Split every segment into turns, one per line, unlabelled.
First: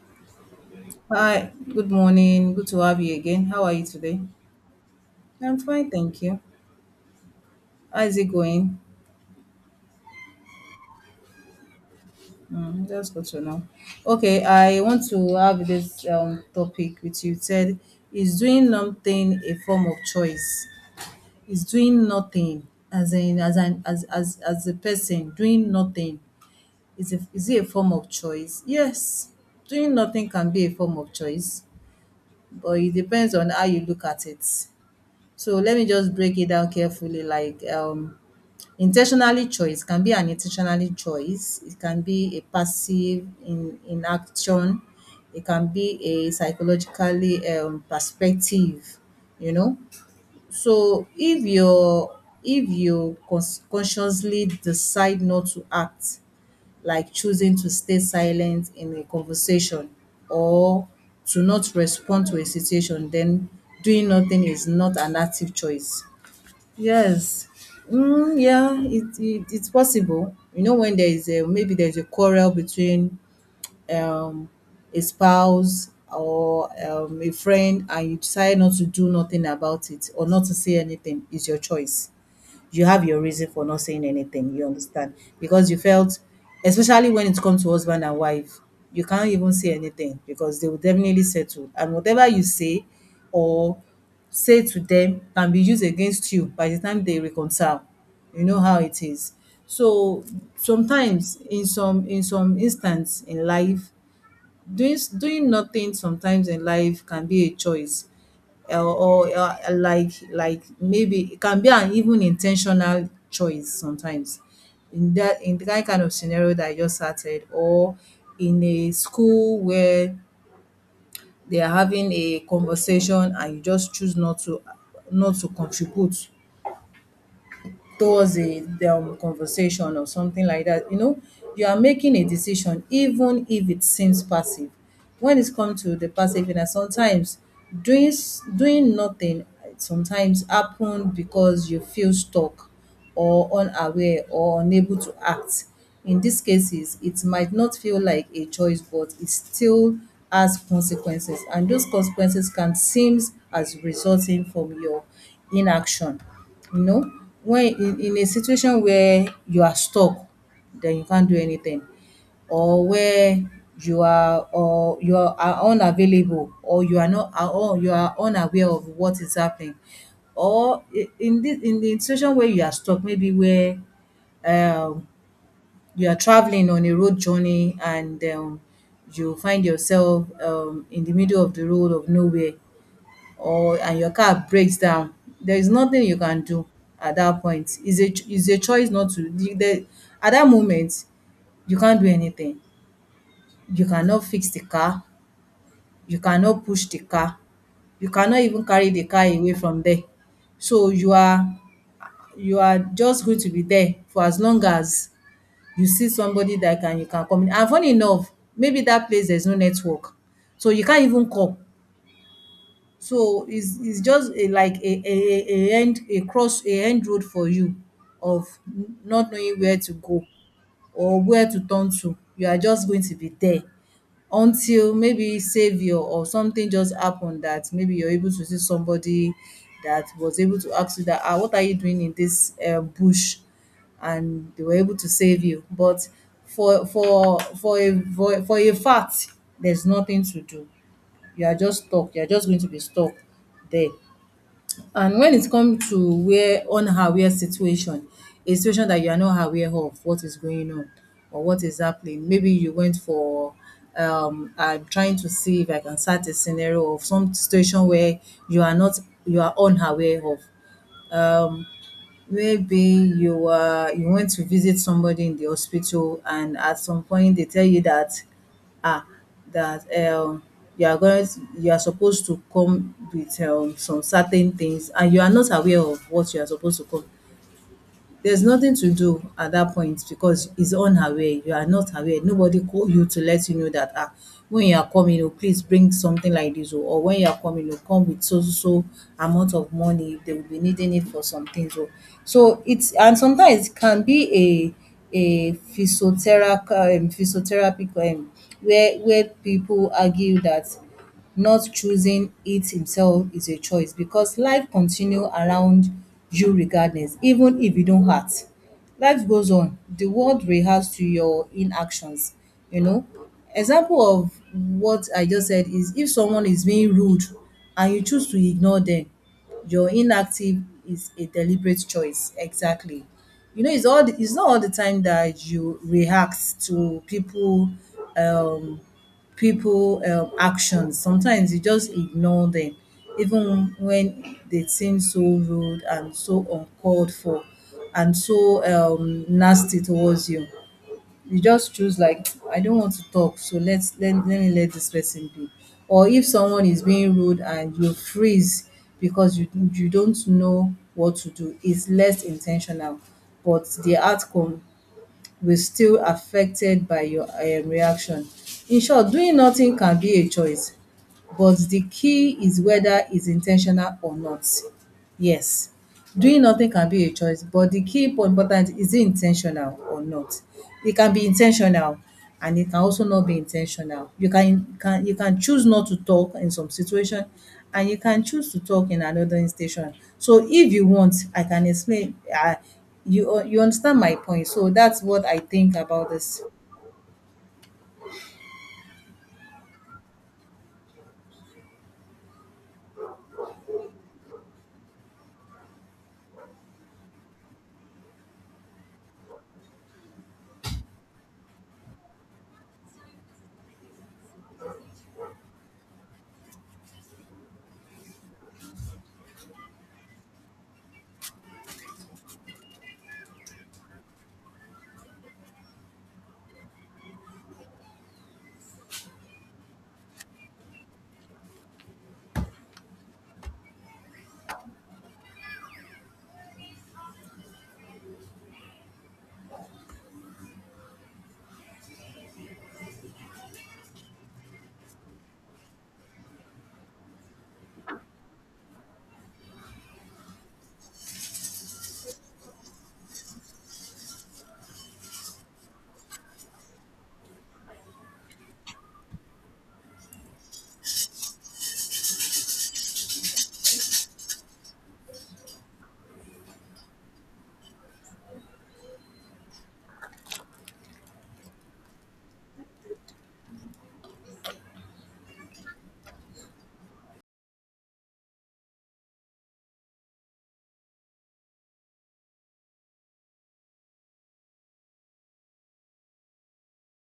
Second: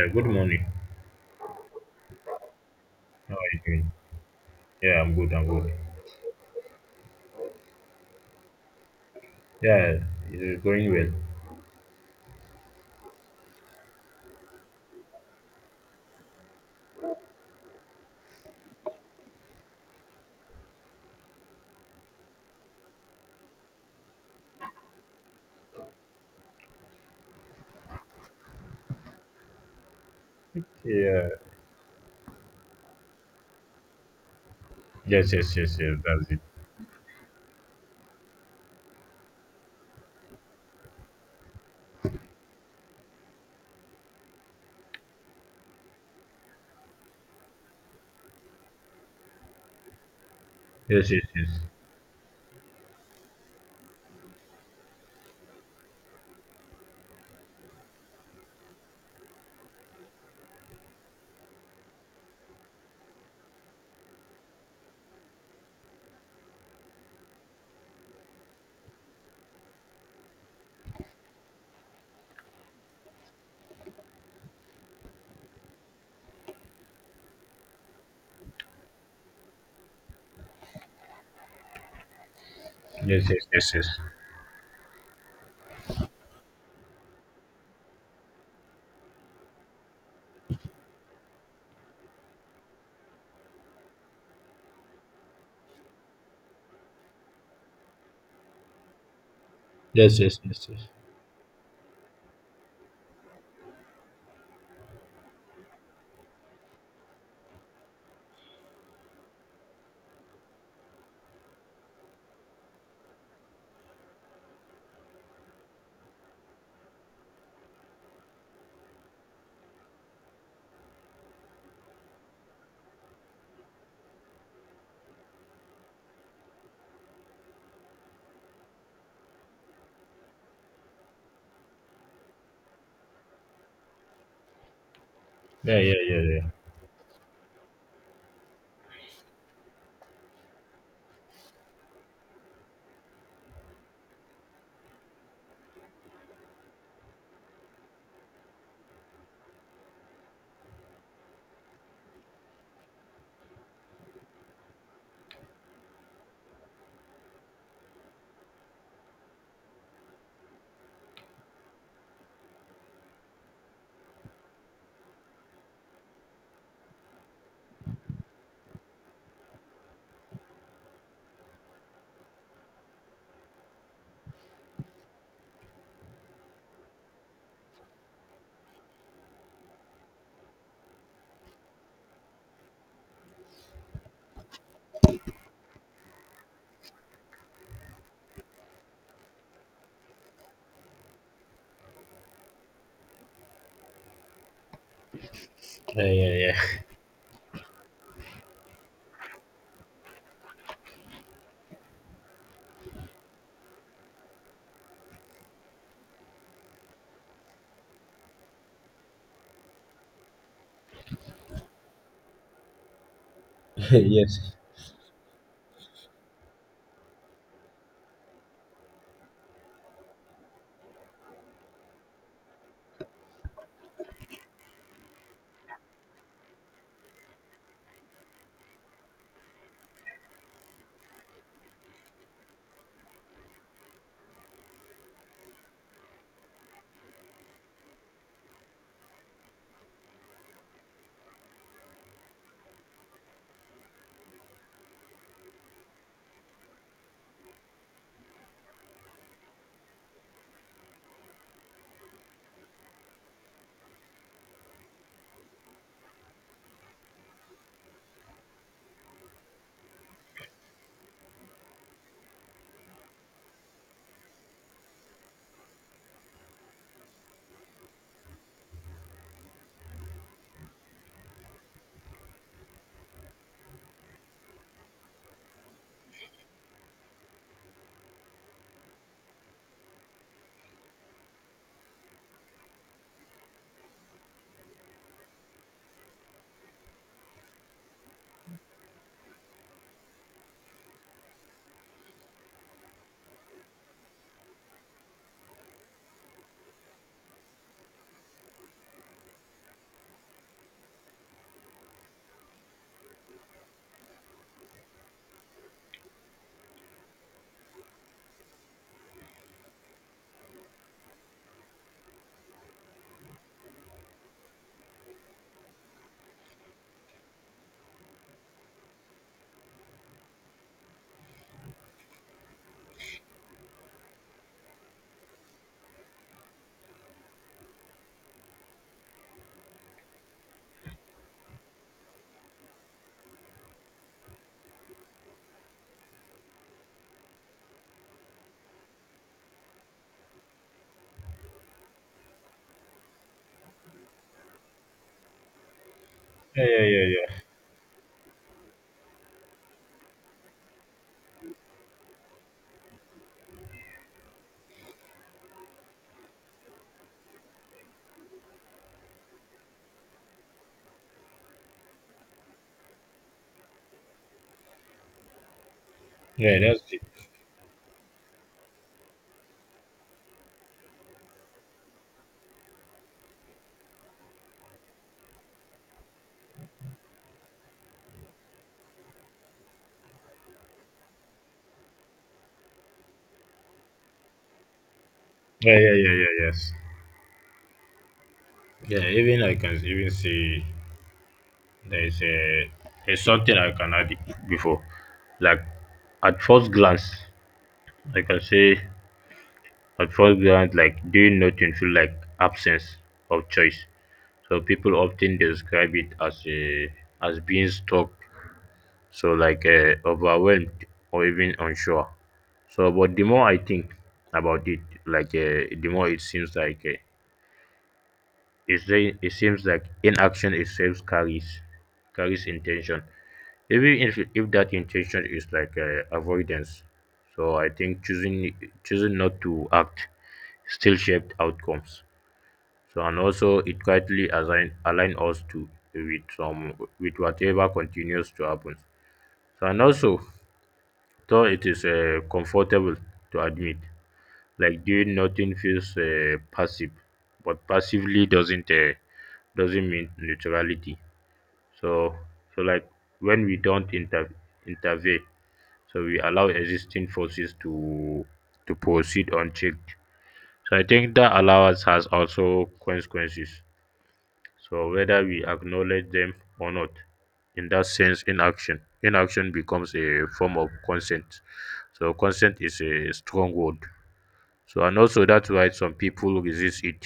Yeah, good morning.
Hi, good morning. Good to have you
How are
again.
you
How are you
doing?
today?
Yeah, I'm good. I'm
I'm
good.
fine, thank you. How is it going?
Yeah, it's going well.
Mm, that's good to know. Okay, I want to have this topic with you. It said, is doing nothing a form of choice? Is doing nothing as in as an as a person doing nothing is it a form of choice? Yes, doing nothing can be a form of
Yeah.
choice, but it depends on how you look at it.
Yes,
So
yes,
let
yes,
me
yes.
just
That's
break
it.
it down carefully, like intentionally choice can be an intentionally choice. It can be a passive in inaction. It can be a psychologically perspective, you know. So
Yes, yes,
if
yes.
you if you consciously decide not to act, like choosing to stay silent in a conversation or to not respond to a situation, then doing nothing is not an active choice. Yes. Mm, yeah, it's possible. You know, when there is a maybe there's a quarrel between, um, a spouse, or a friend, and you decide not to do nothing about it or not to say anything. It's your choice, you have your
Yes, yes,
reason for
yes,
not
yes.
saying anything, you understand? Because you felt, especially when it comes to husband and wife, you can't even say anything because they will definitely settle. And whatever you or say to them can be used against you by the time they reconcile. You know how it is.
Yes,
So
yes, yes, yes.
sometimes in some instance in life, doing nothing sometimes in life can be a choice, or like maybe it can be an even intentional choice sometimes, in that in the kind of scenario that I just started, or in a school where they are having a conversation and you just choose not to contribute towards a conversation, or something like that. You are making a decision, even if it seems passive. When it's come
Yeah, yeah,
to the
yeah, yeah.
passive, and sometimes doing nothing sometimes happen because you feel stuck, or unaware, or unable to act. In these cases it might not feel like a choice, but it still has consequences, and those consequences can seem as resulting from your inaction, you know. When in a situation where you are stuck, then you can't do anything, or where you are, or you are unavailable, or you are not, or you are unaware of what is happening. Or in this in the situation where you are stuck, maybe where um you are traveling on a road journey, and you find yourself in the middle of the road of nowhere, or and your car breaks down, there is nothing you can do at that point. It's a choice not to the at that moment, you can't do anything. You cannot fix the car,
Yeah,
you
yeah,
cannot push the car, you cannot even carry the car away from there. So you are just going to be there for as long as you see somebody that can you can communi and funny enough, maybe that place there's no network, so you can't even call. So it's
yeah.
it's just a
Yes.
like a end a cross a end road for you of not knowing where to go or where to turn to. You are just going to be there until maybe savior or something just happen, that maybe you're able to see somebody that was able to ask you that, what are you doing in this bush, and they were able to save you. But for a fact, there's nothing to do. You are just stuck, you are just going to be stuck there. And when it come to where unaware situation, a situation that you are not aware of what is going on or what is happening, maybe you went for, I'm trying to see if I can start a scenario of some situation where you are not, you are unaware of. Um, Maybe you were you went to visit somebody in the hospital, and at some point they tell you that, ah that um you are supposed to come with some certain things, and you are not aware of what you are supposed to come. There's nothing to do at that point, because it's unaware. You are not aware. Nobody call you to let you know that, when you are coming, oh, please bring something like this, oh, or when you are coming, oh, come with so so so amount of money if they will be needing it for some things, oh. So it's and sometimes it can be a physiotherapy, physiotherapy, um where people argue that not choosing it himself is a choice, because life continue around you regardless. Even if you don't act, life goes on, the world reacts to your inactions you know Example of what I just said is, if someone is being rude and you choose to ignore them, your inactive is a deliberate choice. Exactly. It's not all the time that you react to people. um People actions, sometimes you just ignore them, even when they seem so rude and so uncalled for and so nasty towards you. You just choose like, I don't want to talk, so let me let this person be. Or if
Yeah,
someone is
yeah, yeah,
being rude
yeah.
and you freeze because you don't know what to do, it's less intentional, but the outcome will still affected by your reaction. In short, doing nothing can be a choice, but the key is whether it's intentional or not. Yes, doing
Yeah,
nothing
that's
can
it.
be a choice, but the key po important is, it intentional or not? It can be intentional, and it can also not be intentional. You can choose not to talk in some situation, and you can choose to talk in another instation. So if you want, I can explain. You understand my point. So that's what I think
Yeah, yeah,
about
yeah,
this.
yeah, yes. Yeah, even I can even see there is a there's something I can add before. Like, at first glance, I can say at first glance, like doing nothing feel like absence of choice. So people often describe it as being stuck, so like overwhelmed or even unsure. So, but the more I think about it, the more it seems like. It seems like inaction itself carries intention, even if that intention is like avoidance. So I think choosing not to act still shaped outcomes. So and also it quietly assign align us to with some with whatever continues to happen. So and also, though it is comfortable to admit, like doing nothing feels passive, but passively doesn't mean neutrality. So like, when we don't intervene, so we allow existing forces to proceed unchecked. So I think that allowance has also consequences, so whether we acknowledge them or not, in that sense, inaction becomes a form of consent. So consent is a strong word, so and also that's why some people resist it.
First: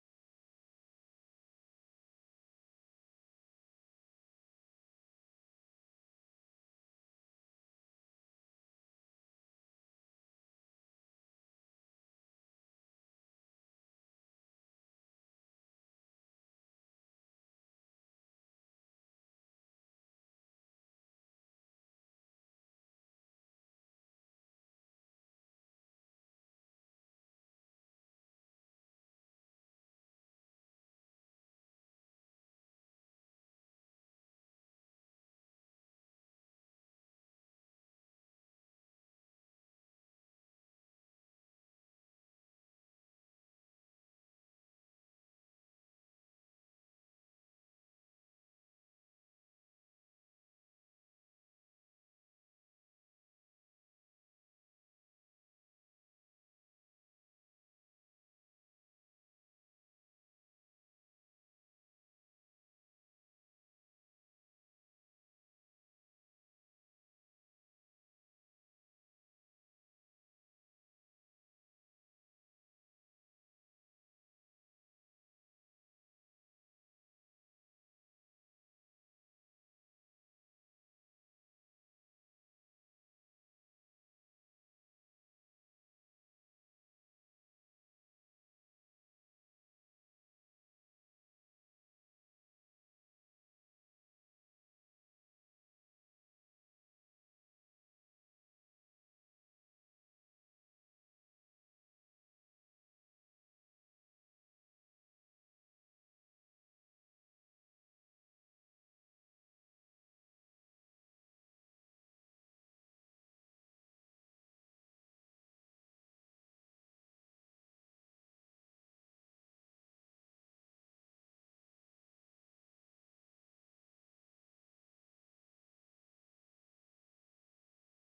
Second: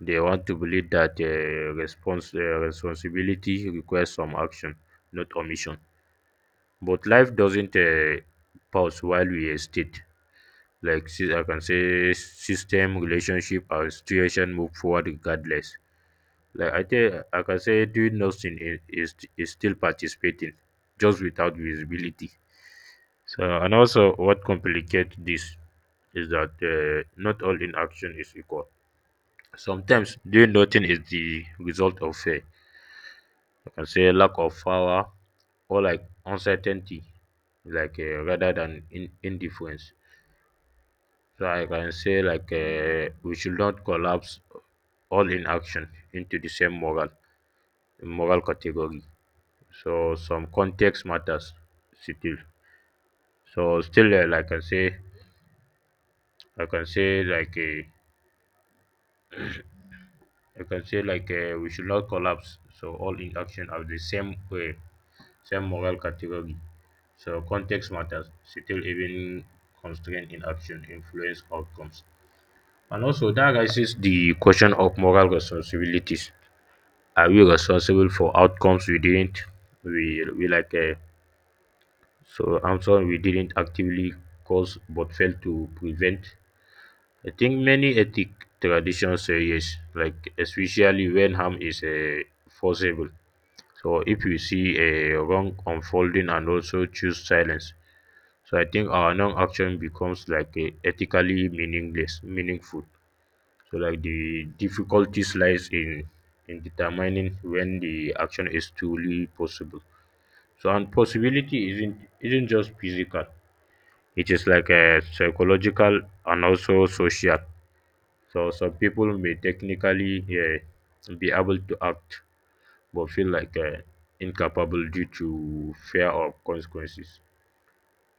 They want to believe that response responsibility requires some action, not omission. But life doesn't pause while we hesitate. Like, I can say, system, relationship, or situation move forward regardless. Like, I think I can say, doing nothing is still participating, just without visibility. So and also, what complicates this is that not all inaction is equal. Sometimes doing nothing is the result of fear. I can say lack of power or like uncertainty, rather than indifference. So I can say, like, we should not collapse all inaction into the same moral category. So some context matters still. So still, like I say, I can say like a, I can say like, we should not collapse. So all in action are the same way, same moral category. So context matters. Still, even constraint in action influence outcomes. And also, that raises the question of moral responsibilities. Are we responsible for outcomes we didn't, we like, so I'm sorry, we didn't actively cause but failed to prevent? I think many ethic traditions say yes, like especially when harm is forcible. So if we see a wrong unfolding and also choose silence, so I think our non-action becomes like, ethically meaningful. So like the difficulties lies in determining when the action is truly possible. So and possibility isn't just physical. It is like a psychological and also social. So some people may technically be able to act but feel like, incapable due to fear of consequences.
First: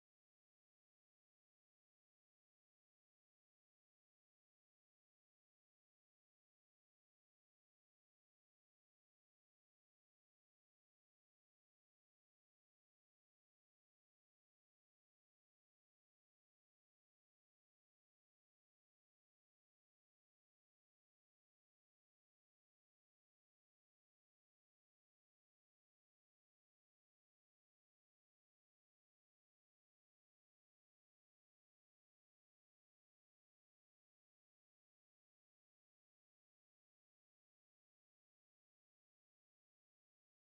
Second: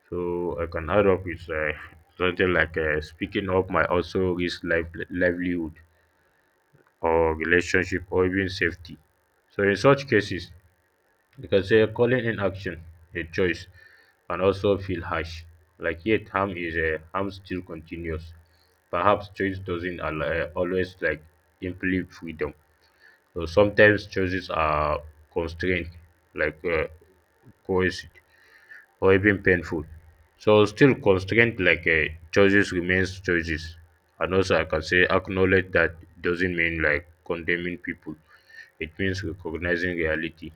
So I can add up with, something like, speaking up might also risk life, livelihood, or relationship, or even safety. So in such cases, you can say calling in action a choice can also feel harsh. Like, yet harm still continues. Perhaps choice doesn't always imply freedom. So sometimes choices are constrained, like, coercive, or even painful. So still constrained, like, choices remains choices. And also, I can say acknowledge that doesn't mean like condemning people. It means recognizing reality.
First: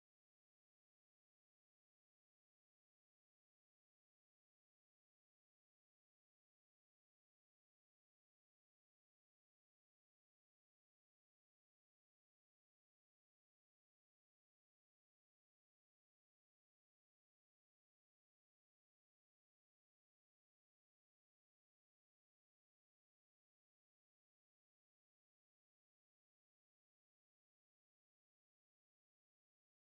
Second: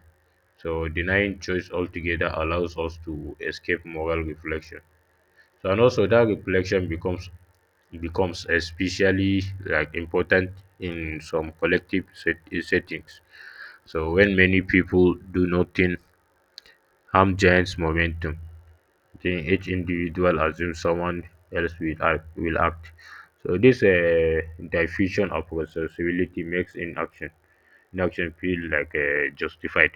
So denying choice altogether allows us to escape moral reflection. So and also, that reflection becomes especially like important in some collective settings. So when many people do nothing, harm gains momentum. Then each individual assumes someone else will act. So this, diffusion of responsibility makes inaction feel like, justified.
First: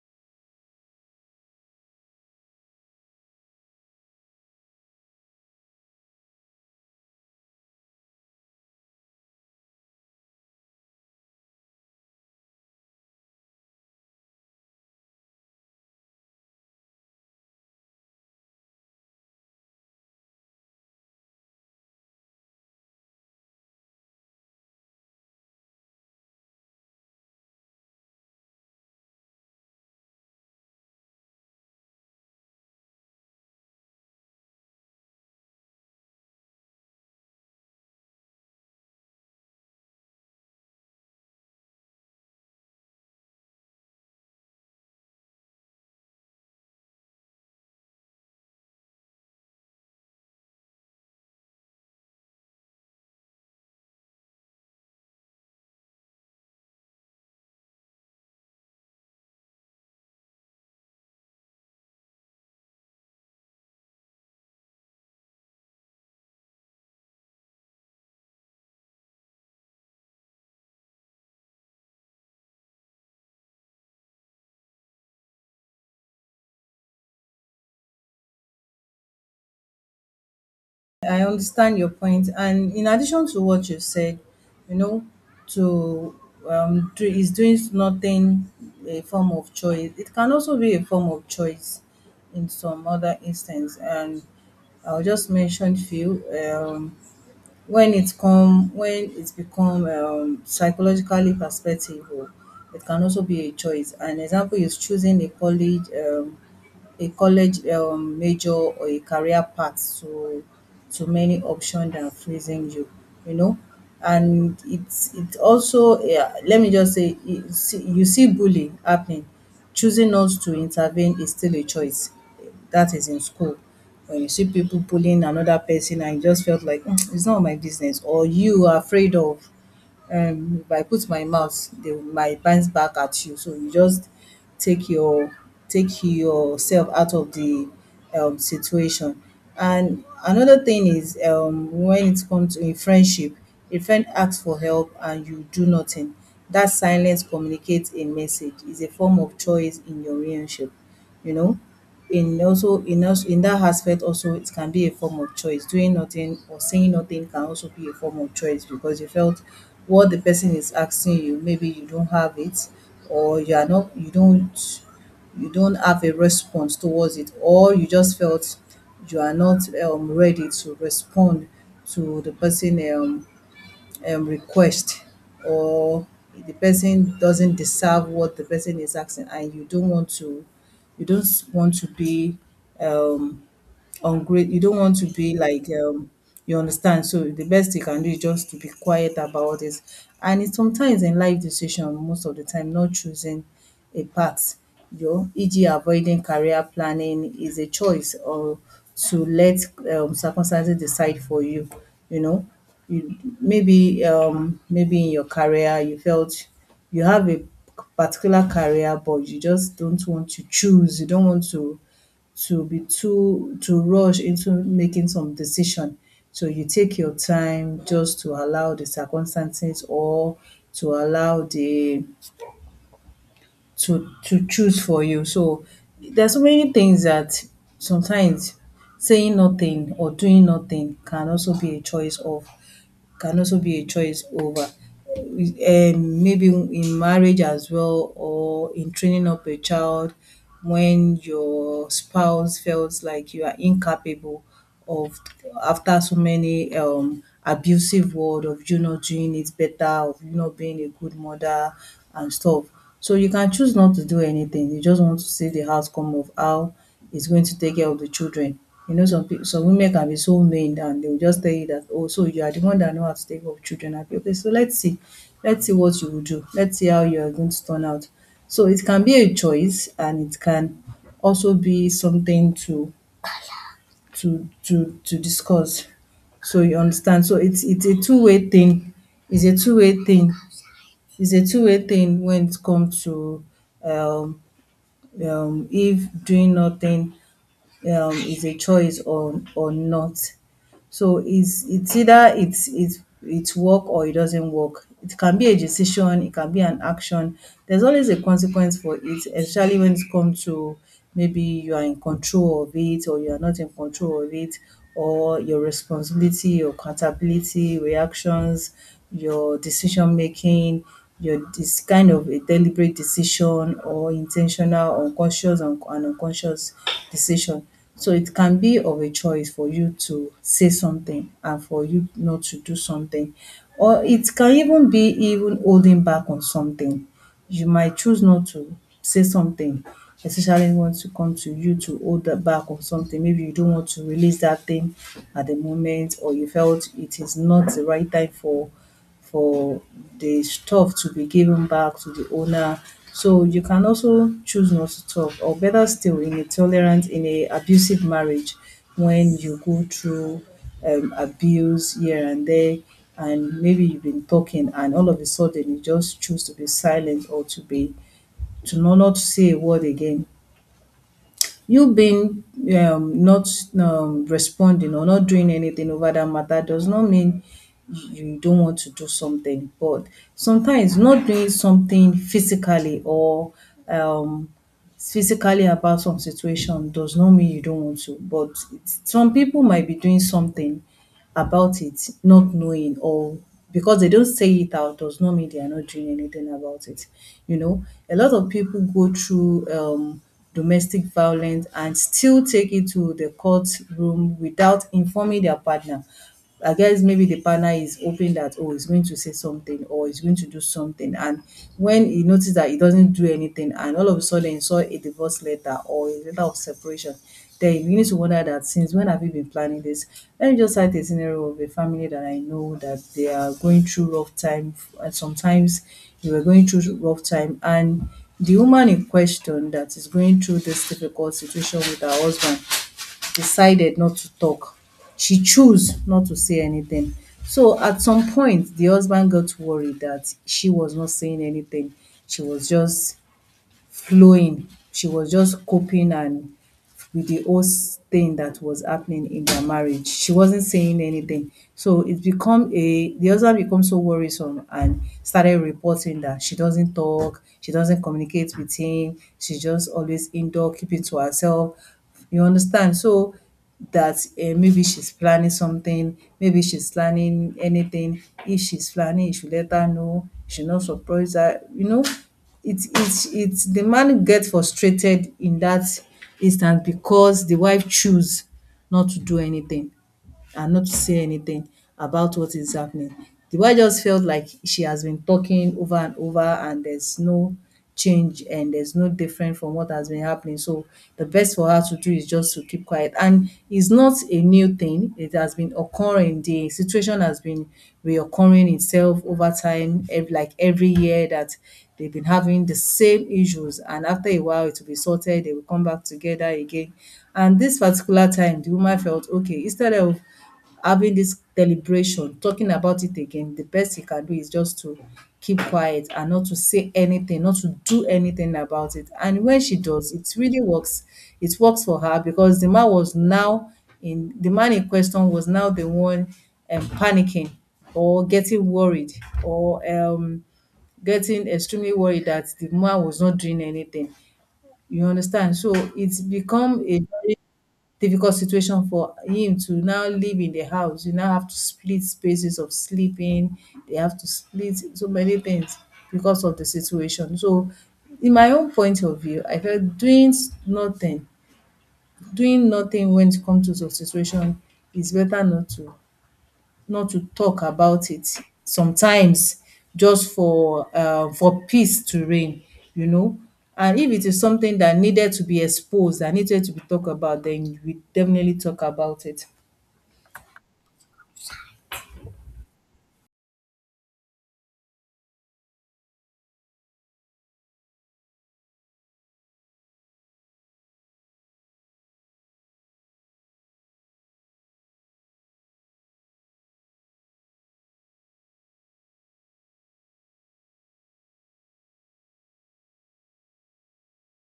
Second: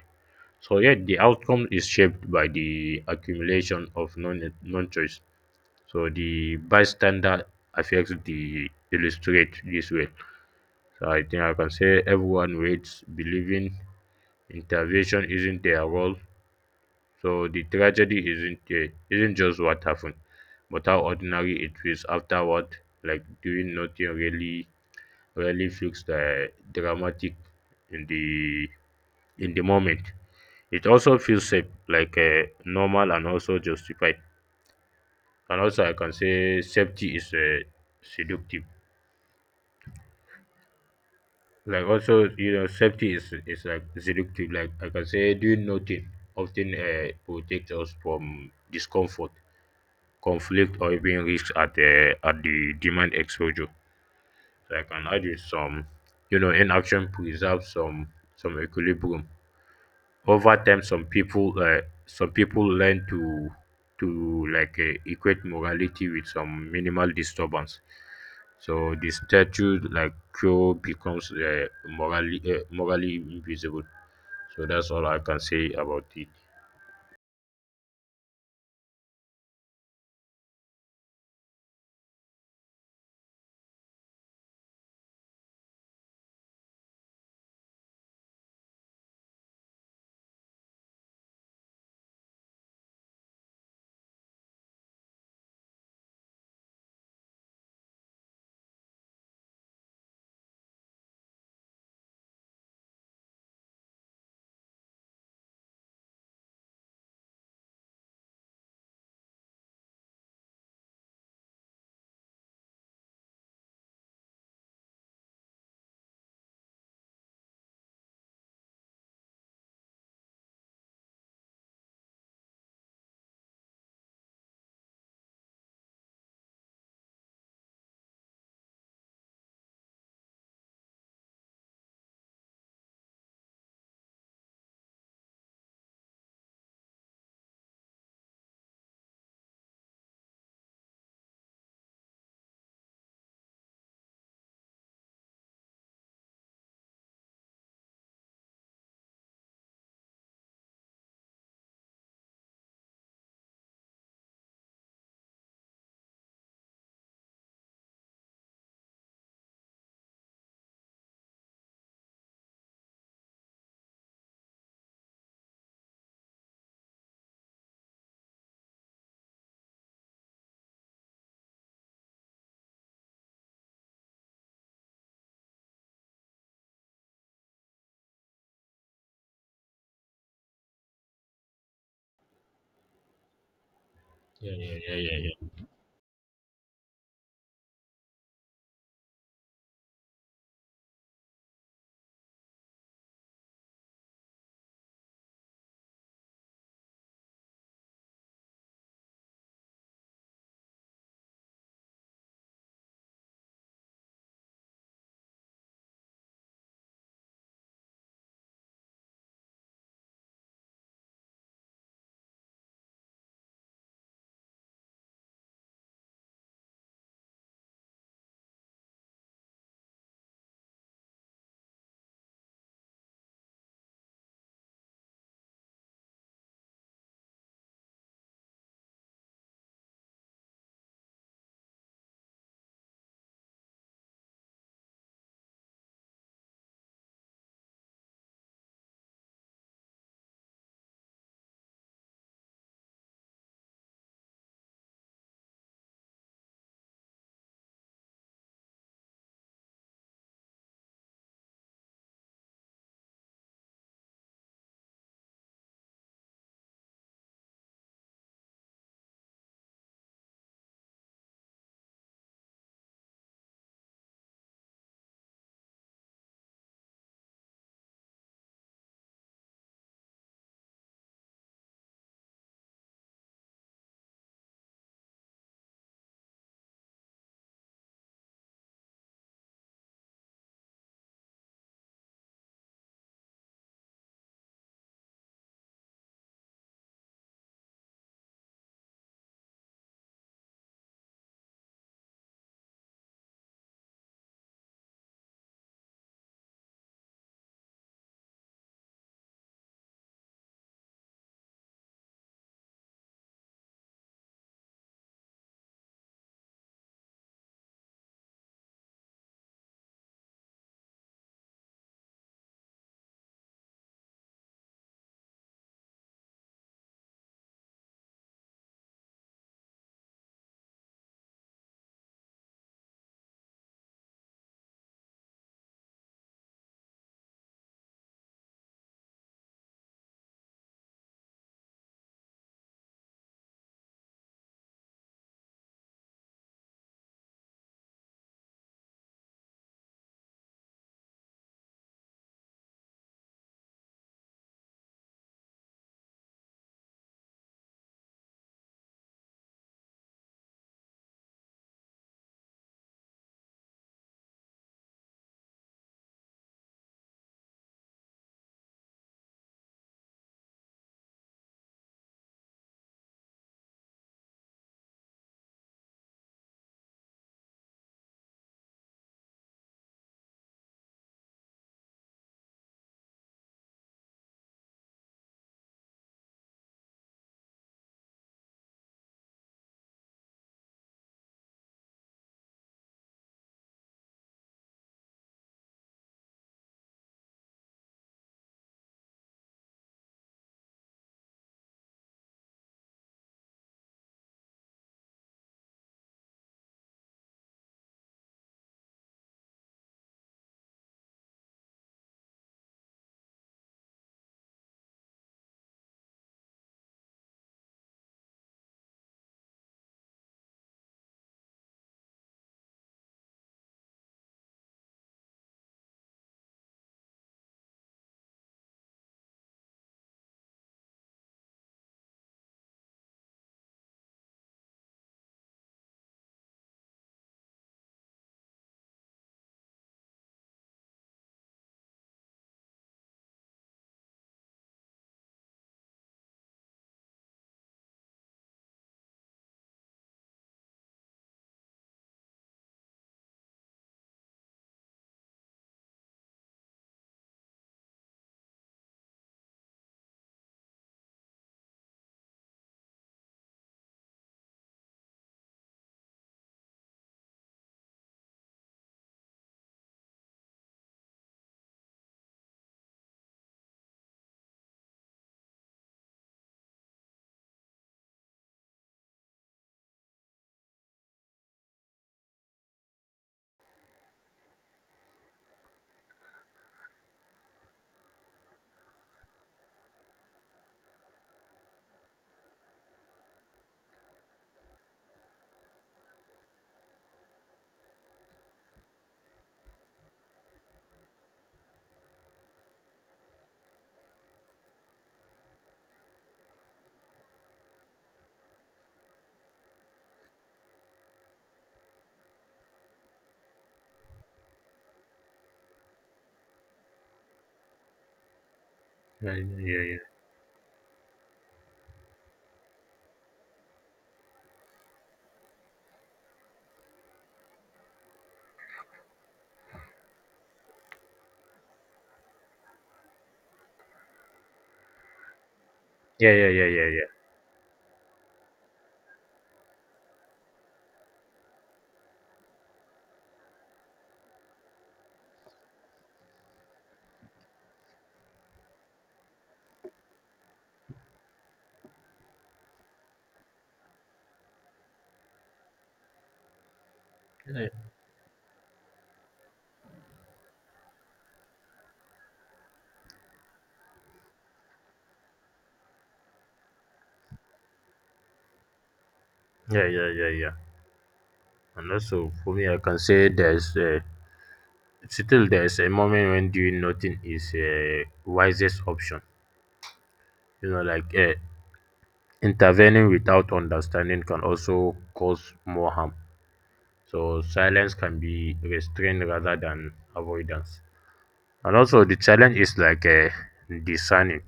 So yet the outcome is shaped by the accumulation of non choice. So the bystander affects the illustrate this way. So I think I can say everyone waits believing intervention isn't their role. So the tragedy isn't just what happened, but how ordinary it feels afterward. Like doing nothing really feels the dramatic in the in the moment. It also feels safe, like, normal and also justified. And also, I can say safety is, seductive. Like also, safety is like seductive. Like I can say doing nothing often, protects us from discomfort, conflict, or even risk at the demand exposure. So I can add in some, inaction preserves some equilibrium. Over time, some people learn to like, equate morality with some minimal disturbance. So the statue like cure becomes, morally invisible. So that's all I can say about it.
I understand your point, and in addition to what you said, you know, to is doing nothing a form of choice? It can also be a form of choice in some other instance, and I'll just mention few. When it's become psychologically perspective, oh, it can also be a choice. An example is choosing a college. A college major, or a career path to many options than freezing you, you know. And it also, yeah, let me just say, you see bullying happening. Choosing not to intervene is still a choice. That is in school. When you see people bullying another person and you just felt like, "Mm, it's not my business," or you are afraid of, if I put my mouth, they might bite back at you, so you just take your take yourself out of the situation. And another thing is, when it comes to in friendship, a friend asks for help and you do nothing. That silence communicates a message, is a form of choice in your relationship you know in also in us in that aspect also, it can be a form of choice. Doing nothing or saying nothing can also be a form of choice, because you felt what the person is asking you, maybe you don't have it, or you are not, you don't have a response towards it. Or you just felt you are not ready to respond to the person request. Or the person doesn't deserve what the person is asking, and you don't want to be um on great,
Yeah,
you
yeah,
don't want
yeah,
to
yeah,
be
yeah,
like, you understand. So the best you can do is just to be quiet about it. And it's sometimes in life decision, most of the time not choosing a path, you know, e.g. avoiding career planning is a choice, or to let circumstances decide for you know you. Maybe in your career you felt you have a particular career, but you just don't want to choose, you don't want to be too to rush into making some decision. So you take your time just to allow the circumstances, or to allow the to choose for you. So there's so many things that sometimes saying nothing or doing nothing can also be a choice of, can also be a choice over, maybe in marriage as well or in training up a child when your spouse feels like you are incapable of, after so many abusive word of you not doing it better, of you not being a good mother and stuff. So you can choose not to do anything, you just want to see the outcome of how is going to take care of the children. You know, some women can be so mean and they will just tell you that, "Oh, so you are the one that know how to take care of children." Abi, okay, so let's see. Let's see what you will do. Let's see how you are going to turn out. So it can be a choice, and it can also be something to to discuss. So you understand? So it's a two-way thing. It's a two-way thing. It's a two-way thing when it comes to, um if doing nothing is a choice or not. So it's either it's work or it doesn't work. It can be a decision, it can be an action. There's always a consequence for it, especially when it comes to maybe you are in control of it or you are not in control of it, or your responsibility, your accountability, reactions, your decision making, your this kind of a deliberate decision or intentional, unconscious and unconscious decision. So it can be of a choice for you to say something and for you not to do something, or it can even be even holding back on something. You might choose not to say something, especially when it come to you to hold that back on something. Maybe you don't want to release that thing at the moment, or you felt it is not the right time for for the stuff to be given back to the owner. So you can also choose not to talk, or better still, in a tolerant, in a abusive marriage, when you go through abuse here and there, and maybe you've been talking, and all of a sudden you just choose to be silent or to be, to not say a word again. You being not responding or not doing anything over that matter does not mean you don't want to do something. But sometimes not doing something physically or, um, physically about some situation does not mean you don't want to. Some people might be doing something about it not knowing, or because they don't say it out does not mean they are not doing anything about it. You know, a lot of people go through domestic violence and still take it to the courtroom without informing their partner. I guess maybe the partner is hoping that, oh, he's going to say something or he's going to do something. And when he noticed that he doesn't do anything and all of a sudden he saw a divorce letter or a letter of separation, then he begins to wonder that since when have you been planning this? Let me just cite a scenario of a family that I know that they are going through rough time, and sometimes they were going through rough time, and the woman in question that is going through this difficult situation with her husband decided not to talk. She chose not to say anything. So at some point, the husband got worried that she was not saying anything. She was just flowing. She was just coping and with the whole thing that was happening in their marriage. She wasn't saying anything. So it become a, the husband become so worrisome and started reporting that she doesn't talk, she doesn't communicate with him, she just always indoor, keeping to herself, you understand? So that maybe she's planning something, maybe she's planning anything. If she's planning, you should let her know. You should not surprise her. You know, it's the man gets frustrated in that instance because the wife choose not to do anything and not to say anything about what is happening. The wife just felt like she has been talking over and over, and there's no change and there's no different from what has been happening. So the best for her to do is just to keep quiet. And it's not a new thing. It has been occurring. The situation has been reoccurring itself over time, like every year that they've been having the same issues. And after a while, it will be sorted, they will come back together again. And this particular time, the woman felt, okay, instead of having this deliberation, talking about it again, the best he can do is just to keep quiet and not to say anything, not to do anything about it.
yeah,
And when she
yeah, yeah,
does, it really works. It works for her because the man in question was now the one panicking or getting worried, or getting extremely worried that the man was not doing anything. You understand? So it's
yeah, yeah, yeah,
become a
yeah.
very difficult situation for him to now live in the house. You now have to split spaces of sleeping. They have to split so many things because of the situation. So in my own point of view, I felt nothing, doing nothing when it comes to the situation is better, not to not to talk
Yeah, yeah.
about it. Sometimes just for peace to reign, you know. And if it is something that needed to be exposed, that needed to be talked about, then we definitely talk about it.
Yeah, yeah, yeah, yeah. And also for me, I can say there's still there's a moment when doing nothing is a wisest option. You know, like, intervening without understanding can also cause more harm. So silence can be restrained rather than avoidance. And also the challenge is like, discerning.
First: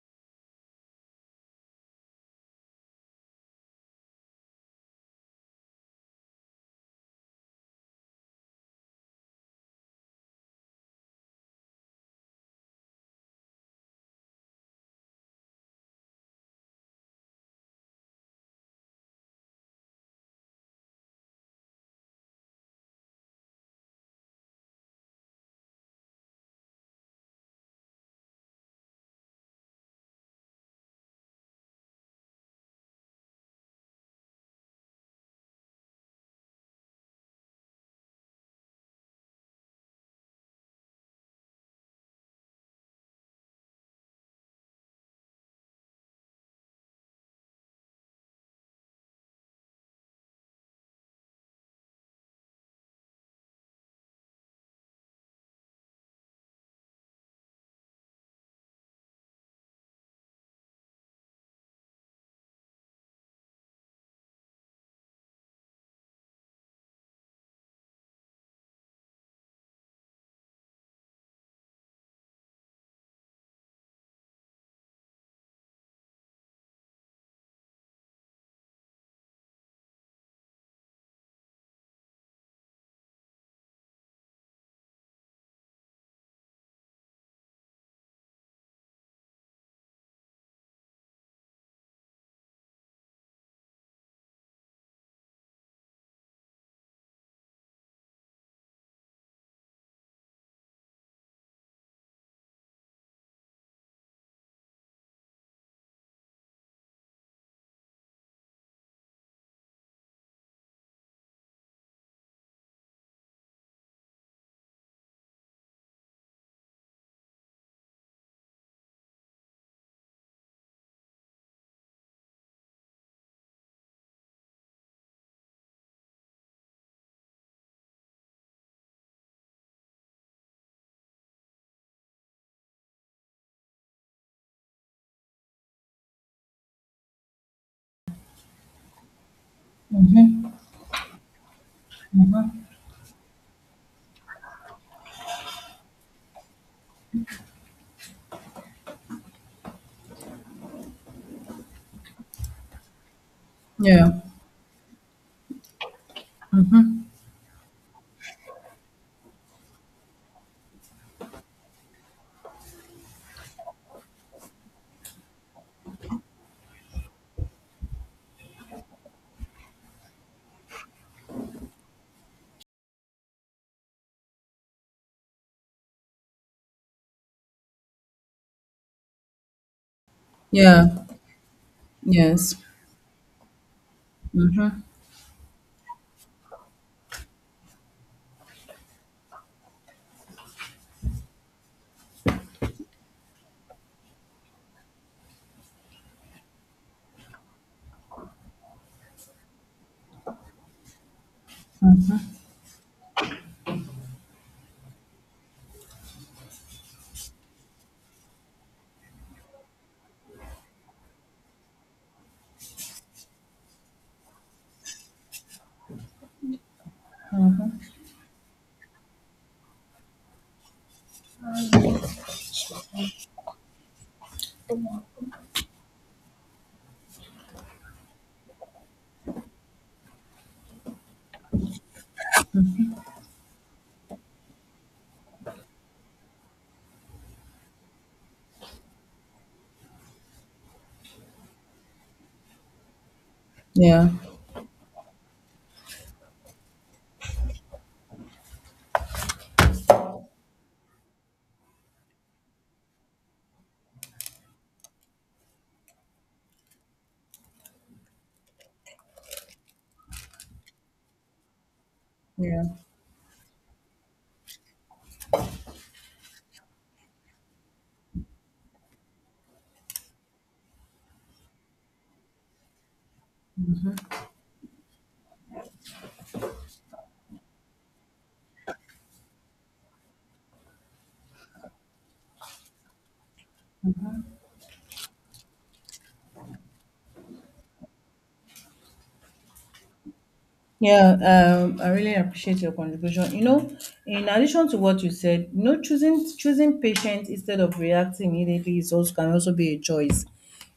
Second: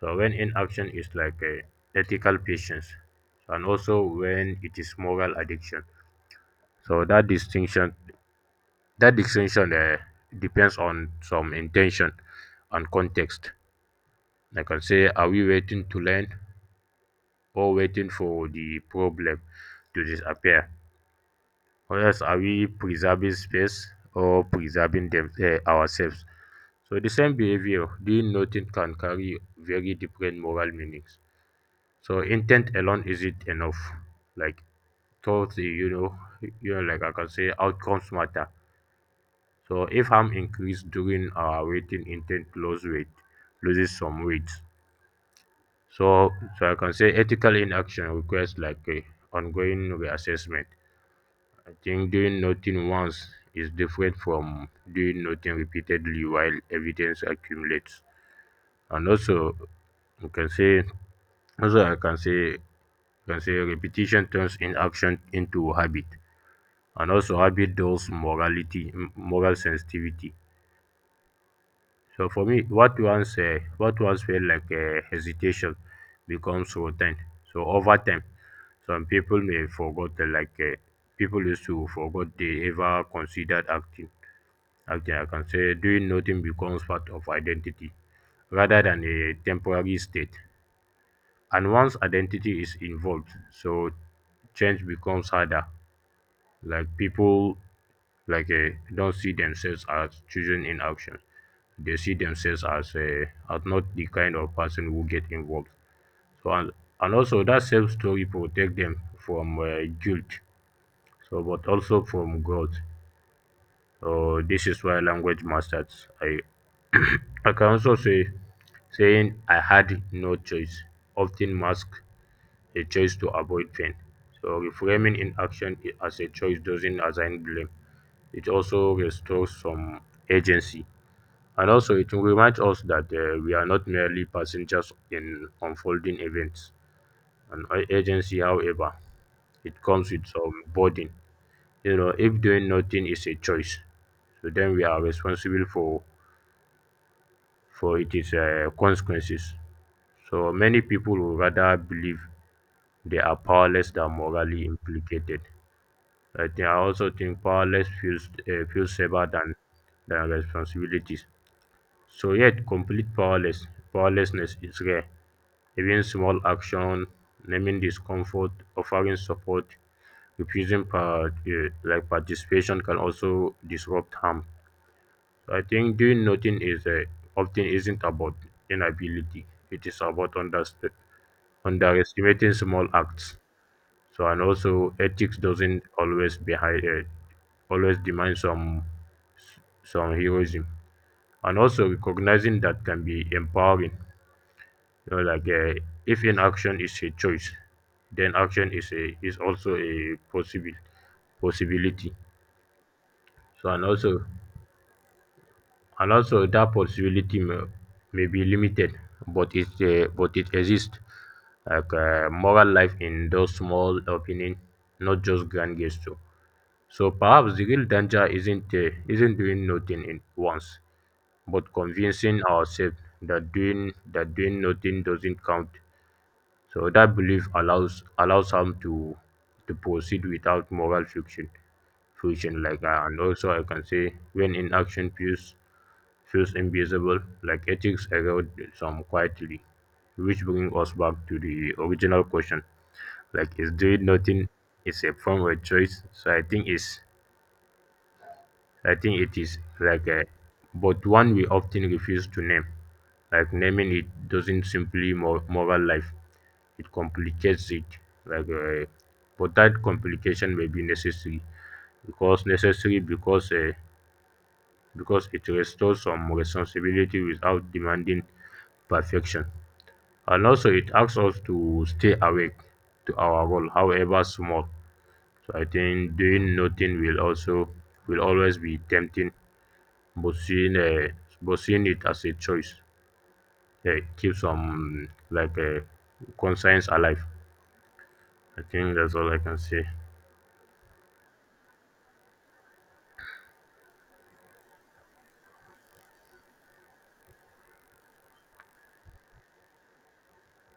So when inaction is like, ethical patience, and also when it is moral addiction. So that distinction depends on some intention and context. Like I can say, are we waiting to learn or waiting for the problem to disappear? Or else, are we preserving space or preserving ourselves? So the same behavior, doing nothing, can carry very different moral meanings. So intent alone isn't enough. Like, thoughts, eh, you know, like I can say, outcomes matter. So if harm increase during our waiting, intent loses some weight. So I can say ethical inaction requires like a ongoing reassessment. I think doing nothing once is different from doing nothing repeatedly while evidence accumulates. And also, you can say also I can say repetition turns inaction into habit. And also habit dulls moral sensitivity. So for me, what once felt like a hesitation becomes routine. So over time, some people may forgot the like people used to forgot they ever considered acting. Acting, I can say, doing nothing becomes part of identity rather than a temporary state. And once identity is involved, so change becomes harder. Like people, don't see themselves as children in action; they see themselves as not the kind of person who get involved. So and also that self story protect them from, guilt, so but also from growth. So this is why language masters I I can also say saying I had no choice often masks a choice to avoid pain. So reframing inaction, as a choice, doesn't assign blame; it also restores some agency. And also, it reminds us that, we are not merely passengers in unfolding events. And agency, however, it comes with some burden. You know, if doing nothing is a choice, so then we are responsible for its, consequences. So many people would rather believe they are powerless
Yeah.
than morally implicated. I also think powerless feels, feels safer than responsibilities. So yet complete powerlessness is rare. Even small action, naming discomfort, offering support, refusing like participation, can also disrupt harm. So I think doing nothing is often isn't about inability. It is about
Yeah.
underestimating
Yes.
small acts. So and
Mhm.
also ethics doesn't always demand some heroism. And also recognizing that can be empowering. You know, like, if inaction is a choice, then action is also a possible possibility. So and also that possibility may be limited, but it exists. Like, moral life in those small opening, not just grand gesture. So perhaps the real danger isn't doing nothing in once, but convincing ourselves that doing nothing doesn't count. So that belief allows some to proceed without moral friction, like, and also I can say when inaction feels invisible, like ethics erode some quietly, which brings us back to the original question, like, is doing
Yeah.
nothing is a form of choice. So I think it is but one we often refuse to name. Like naming it doesn't simply moral life; it complicates it. Like, but that complication may be necessary, because
Yeah.
necessary because uh, because it restores some responsibility without demanding perfection, and also it asks us to stay awake to our role, however small. So I think doing nothing will also will always be tempting, but seeing it as a choice, keeps, like, conscience alive. I think that's all I can say.
Yeah, I really appreciate your contribution. You know, in addition to what you said, you know, choosing patience instead of reacting immediately is also, can also be a choice.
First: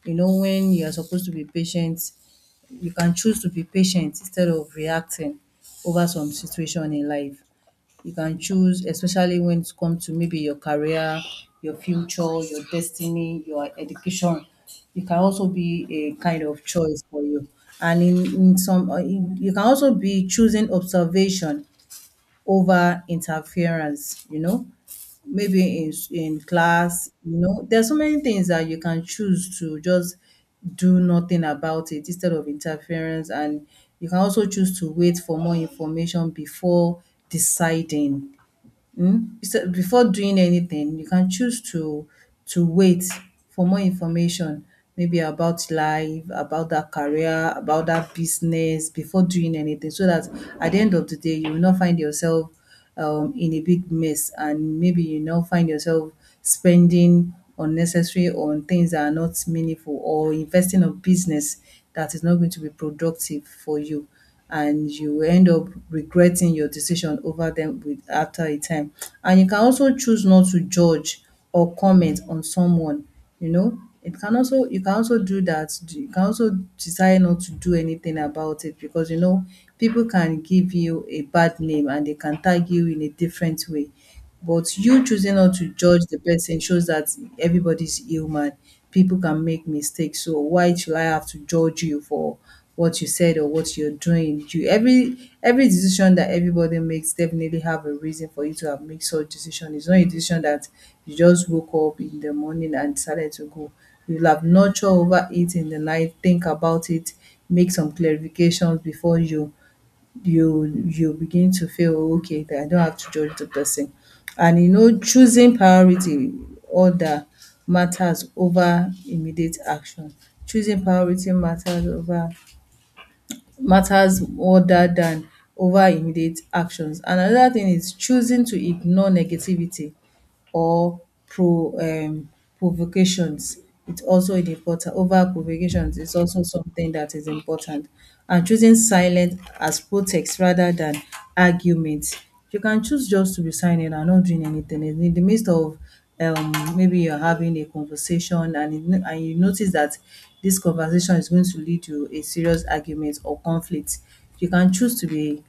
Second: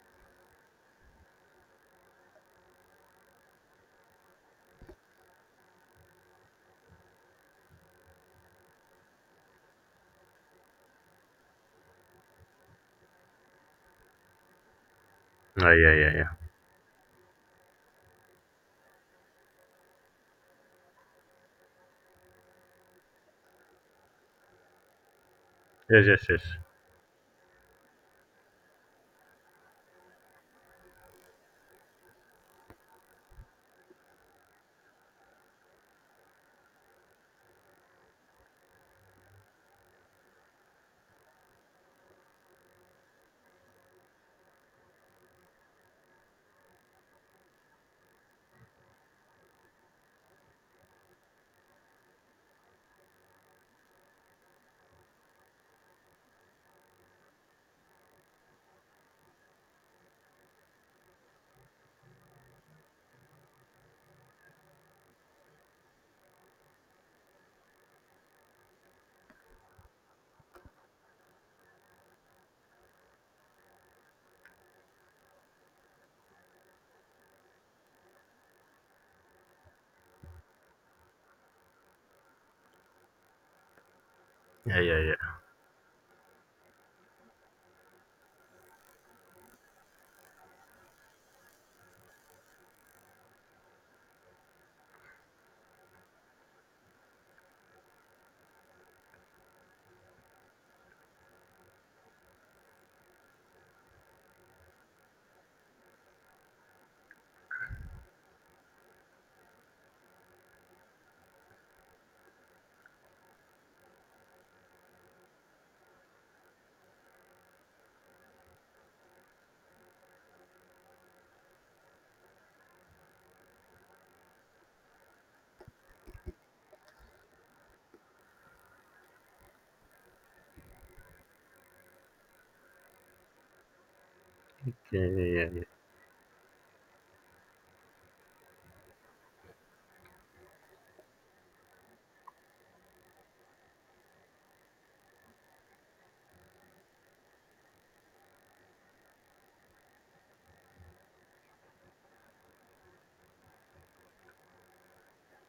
You know, when you are supposed to be patient, you can choose to be patient instead of reacting over some situation in life. You can choose, especially when it comes to maybe your career, your future, your destiny, your education. It can also
Ah,
be
yeah, yeah,
a
yeah.
kind of choice for you. And you can also be choosing observation over interference, you know, maybe
Yes, yes,
in
yes.
class, you know, there's so many things that you can choose to just do nothing about it instead of interference. And you can also choose to wait for more information before deciding. Mm, so before doing anything, you can choose to wait for more information, maybe about life, about that career, about that business before doing anything, so that at the end of the day, you will not find yourself in a big mess, and maybe you now find yourself spending unnecessary on things that are not meaningful or investing on business that is not going to be productive for you, and you end up regretting your decision over them with after a time. And you can also choose not to judge or comment on someone, you know. It can also, you can also do that. You can also decide not to do anything about it because you know people can give you a bad name and they can tag you in a different way. But
Yeah, yeah,
you
yeah.
choosing not to judge the person shows that everybody's human. People can make mistakes. So why should I have to judge you for what you said or what you're doing? You, every decision that everybody makes definitely have a reason for you to have made such decision. It's not a decision that you just woke up in the morning and decided to go. You'll have nurture over it in the night, think about it, make some clarifications before you begin to feel okay that I don't have to judge the person. And you know, choosing priority order matters over immediate action. Choosing priority matters over matters order than over immediate actions. And another thing is choosing to ignore negativity or pro um, provocations. It's also an
Yeah,
important
yeah,
over
yeah, yeah.
provocations, is also something that is important. And choosing silence as protest rather than argument. You can choose just to be silent and not doing anything. And in the midst of, maybe you're having a conversation, and you notice that this conversation is going to lead to a serious argument or conflict, you can choose to be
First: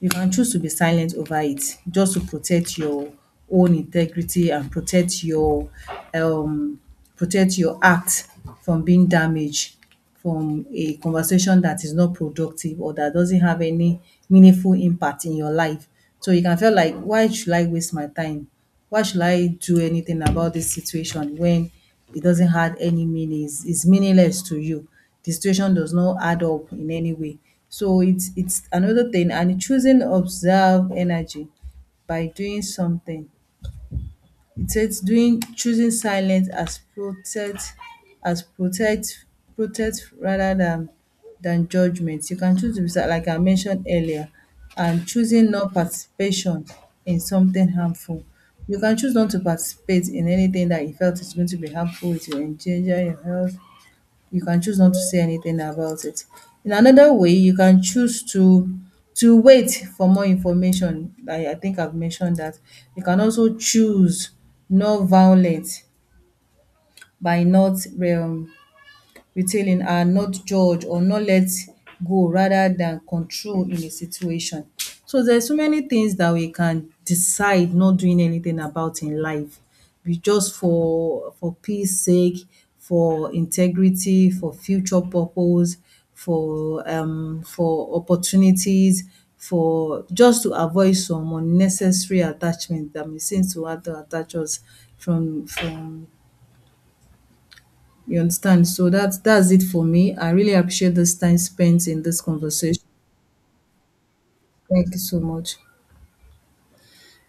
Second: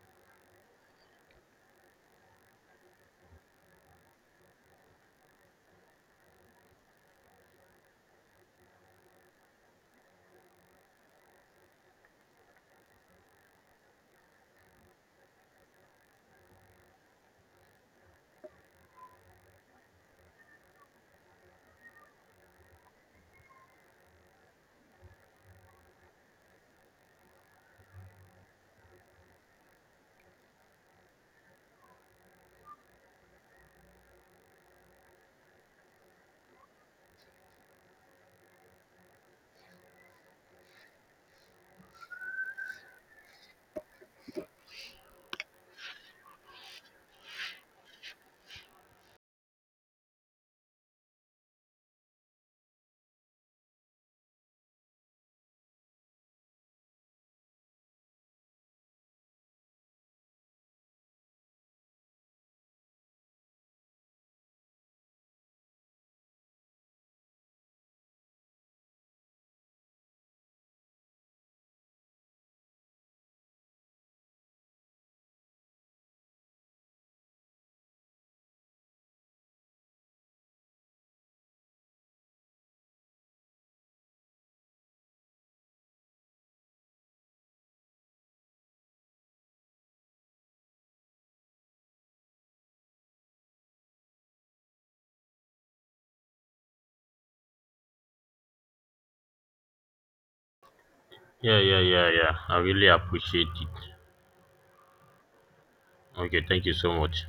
you can choose to be silent over it just to protect your own integrity and um protect your act from being damaged from a conversation that is not productive or that doesn't have any meaningful impact in your life. So you can feel like, why should I waste my time? Why should I do anything about this situation when it doesn't have any meaning? It's meaningless to you, the situation does not add up in any way. So it's another thing, and choosing observe energy by doing something. It says doing choosing silence as protect as protect protect rather than judgment. You can choose to be like I mentioned earlier, and choosing not participation in something harmful. You can choose not to participate in anything that you felt is going to be harmful to you, endanger your health. You can choose not to say anything about it. In another way, you can choose to wait for more information. I think I've mentioned that. You can also choose non-violent by not retailing, are not judge or not let go rather than control in a situation. So there's so many things that we can decide not doing anything about in life. We just for peace sake, for integrity, for future purpose, for opportunities, for just to avoid some unnecessary attachment that may seem to want to attach us from, you understand? So that's it for me. I really appreciate this time
Yeah, yeah,
spent in
yeah,
this
yeah. I
conversation.
really appreciate it.
Thank you so much.
Okay, thank you so much.